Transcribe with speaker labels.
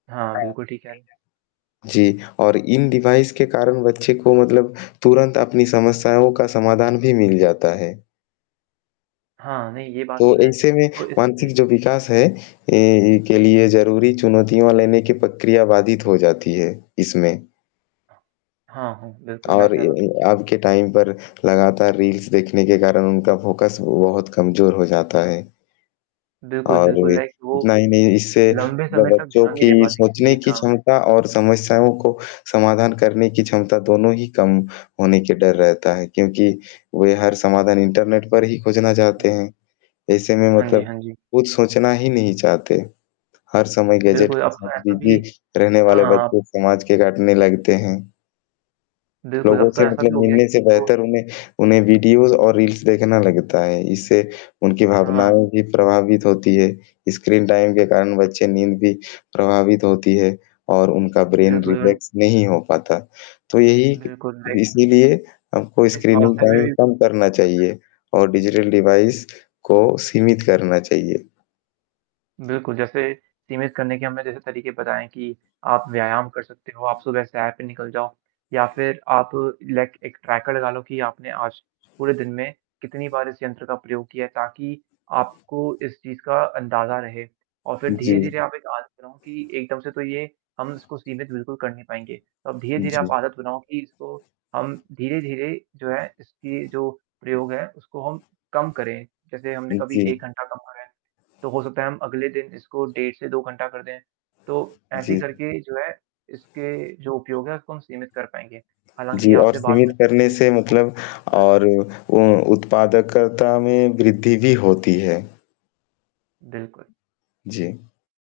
Speaker 1: हाँ,
Speaker 2: हाँ, ठीक
Speaker 1: बिल्कुल ठीक कह रहे हैं।
Speaker 2: है। जी, और इन डिवाइस के कारण बच्चे को मतलब तुरंत अपनी समस्याओं का समाधान भी मिल जाता है।
Speaker 1: हाँ, नहीं ये बात
Speaker 2: तो,
Speaker 1: तो है।
Speaker 2: ऐसे में
Speaker 1: तो इससे
Speaker 2: मानसिक जो विकास है ए इ के
Speaker 1: हुँ।
Speaker 2: लिए ज़रूरी चुनौतियों लेने की प्रक्रिया वादित हो जाती है इसमें।
Speaker 1: हाँ, हाँ, बिल्कुल मैं
Speaker 2: और ये
Speaker 1: सहमत हूँ।
Speaker 2: ये आपके टाइम पर लगातार रील्स देखने के कारण उनका फ़ोकस बहुत कमज़ोर हो जाता है।
Speaker 1: बिल्कुल, बिल्कुल,
Speaker 2: औरभी।
Speaker 1: लाइक वो,
Speaker 2: इतना ही नहीं इससे
Speaker 1: लंबे
Speaker 2: ब
Speaker 1: समय तक
Speaker 2: बच्चों
Speaker 1: ध्यान नहीं
Speaker 2: की
Speaker 1: दे पाती, किसी
Speaker 2: सोचने
Speaker 1: एक
Speaker 2: की
Speaker 1: काम पे।
Speaker 2: क्षमता और समस्याओं को समाधान करने की क्षमता दोनों ही कम होने के डर रहता है, क्योंकि वे हर समाधान इंटरनेट पर ही खोजना चाहते
Speaker 1: हुँ।
Speaker 2: हैं। ऐसे में
Speaker 1: हाँ जी,
Speaker 2: मतलब
Speaker 1: हाँ जी।
Speaker 2: कुछ सोचना ही नहीं चाहते, हर समय गैजेट
Speaker 1: बिल्कुल,
Speaker 2: के
Speaker 1: अब
Speaker 2: साथ
Speaker 1: तो ऐसा
Speaker 2: बिज़ी
Speaker 1: भी
Speaker 2: रहने वाले
Speaker 1: हाँ। अब
Speaker 2: बच्चे समाज के काटने लगते हैं।
Speaker 1: बिल्कुल,
Speaker 2: लोगों
Speaker 1: अब तो
Speaker 2: से
Speaker 1: ऐसा भी
Speaker 2: मतलब
Speaker 1: हो गया
Speaker 2: मिलने से
Speaker 1: कि जो
Speaker 2: बेहतर उन्हें उन्हें वीडियोज़ और रील्स देखना लगता है, इससे उनकी भावनाओं
Speaker 1: हाँ।
Speaker 2: भी प्रभावित होती हैं। स्क्रीन टाइम के कारण बच्चे नींद भी प्रभावित होती है और उनका ब्रेन
Speaker 1: बिल्कुल नहीं
Speaker 2: रिफ्लेक्स नहीं हो पाता। तो ये क
Speaker 1: बिल्कुल, राइट।
Speaker 2: इसीलिए हमको
Speaker 1: इस
Speaker 2: स्क्रीनिंग
Speaker 1: रास्ते पे
Speaker 2: टाइम
Speaker 1: भी
Speaker 2: कम करना
Speaker 1: [unintelligible]
Speaker 2: चाहिए, और डिजिटल डिवाइस को सीमित करना चाहिए।
Speaker 1: बिल्कुल, जैसे सीमित करने के हमें जैसे तरीके पता हैं कि आप व्यायाम कर सकते हो, आप सुबह सैर पे निकल जाओ या फिर आप लाइक एक ट्रैकर लगा लो कि आपने आज पूरे दिन में कितनी बार इस यंत्र का प्रयोग किया है, ताकि आपको इस चीज़ का अंदाज़ा रहे। और फिर
Speaker 2: हुँ,
Speaker 1: धीरे-धीरे
Speaker 2: जी।
Speaker 1: आप एक आदत बनाओ कि एकदम से तो ये हम इसको सीमित बिल्कुल कर नहीं पाएँगे, तो अब धीरे-धीरे आप
Speaker 2: जी।
Speaker 1: आदत बनाओ कि इसको हम धीरे-धीरे जो है इसकी जो प्रयोग है, उसको हम कम करें। जैसे हमने
Speaker 2: उ,
Speaker 1: कभी 1
Speaker 2: जी।
Speaker 1: घंटा कम करा है, तो हो सकता है हम अगले दिन इसको डेढ़ से 2 घंटा कर दें। तो ऐसे ही
Speaker 2: जी। हाँ।
Speaker 1: करके जो है, इसके जो उपयोग है उसको हम सीमित कर पाएँगे। हालाँकि
Speaker 2: जी, और
Speaker 1: आपसे बात
Speaker 2: सीमित
Speaker 1: करके
Speaker 2: करने
Speaker 1: मुझे
Speaker 2: से
Speaker 1: बहुत
Speaker 2: मतलब
Speaker 1: अच्छा लगा।
Speaker 2: और उ उत्पादकता में वृद्धि भी होती है।
Speaker 1: बिल्कुल।
Speaker 2: जी।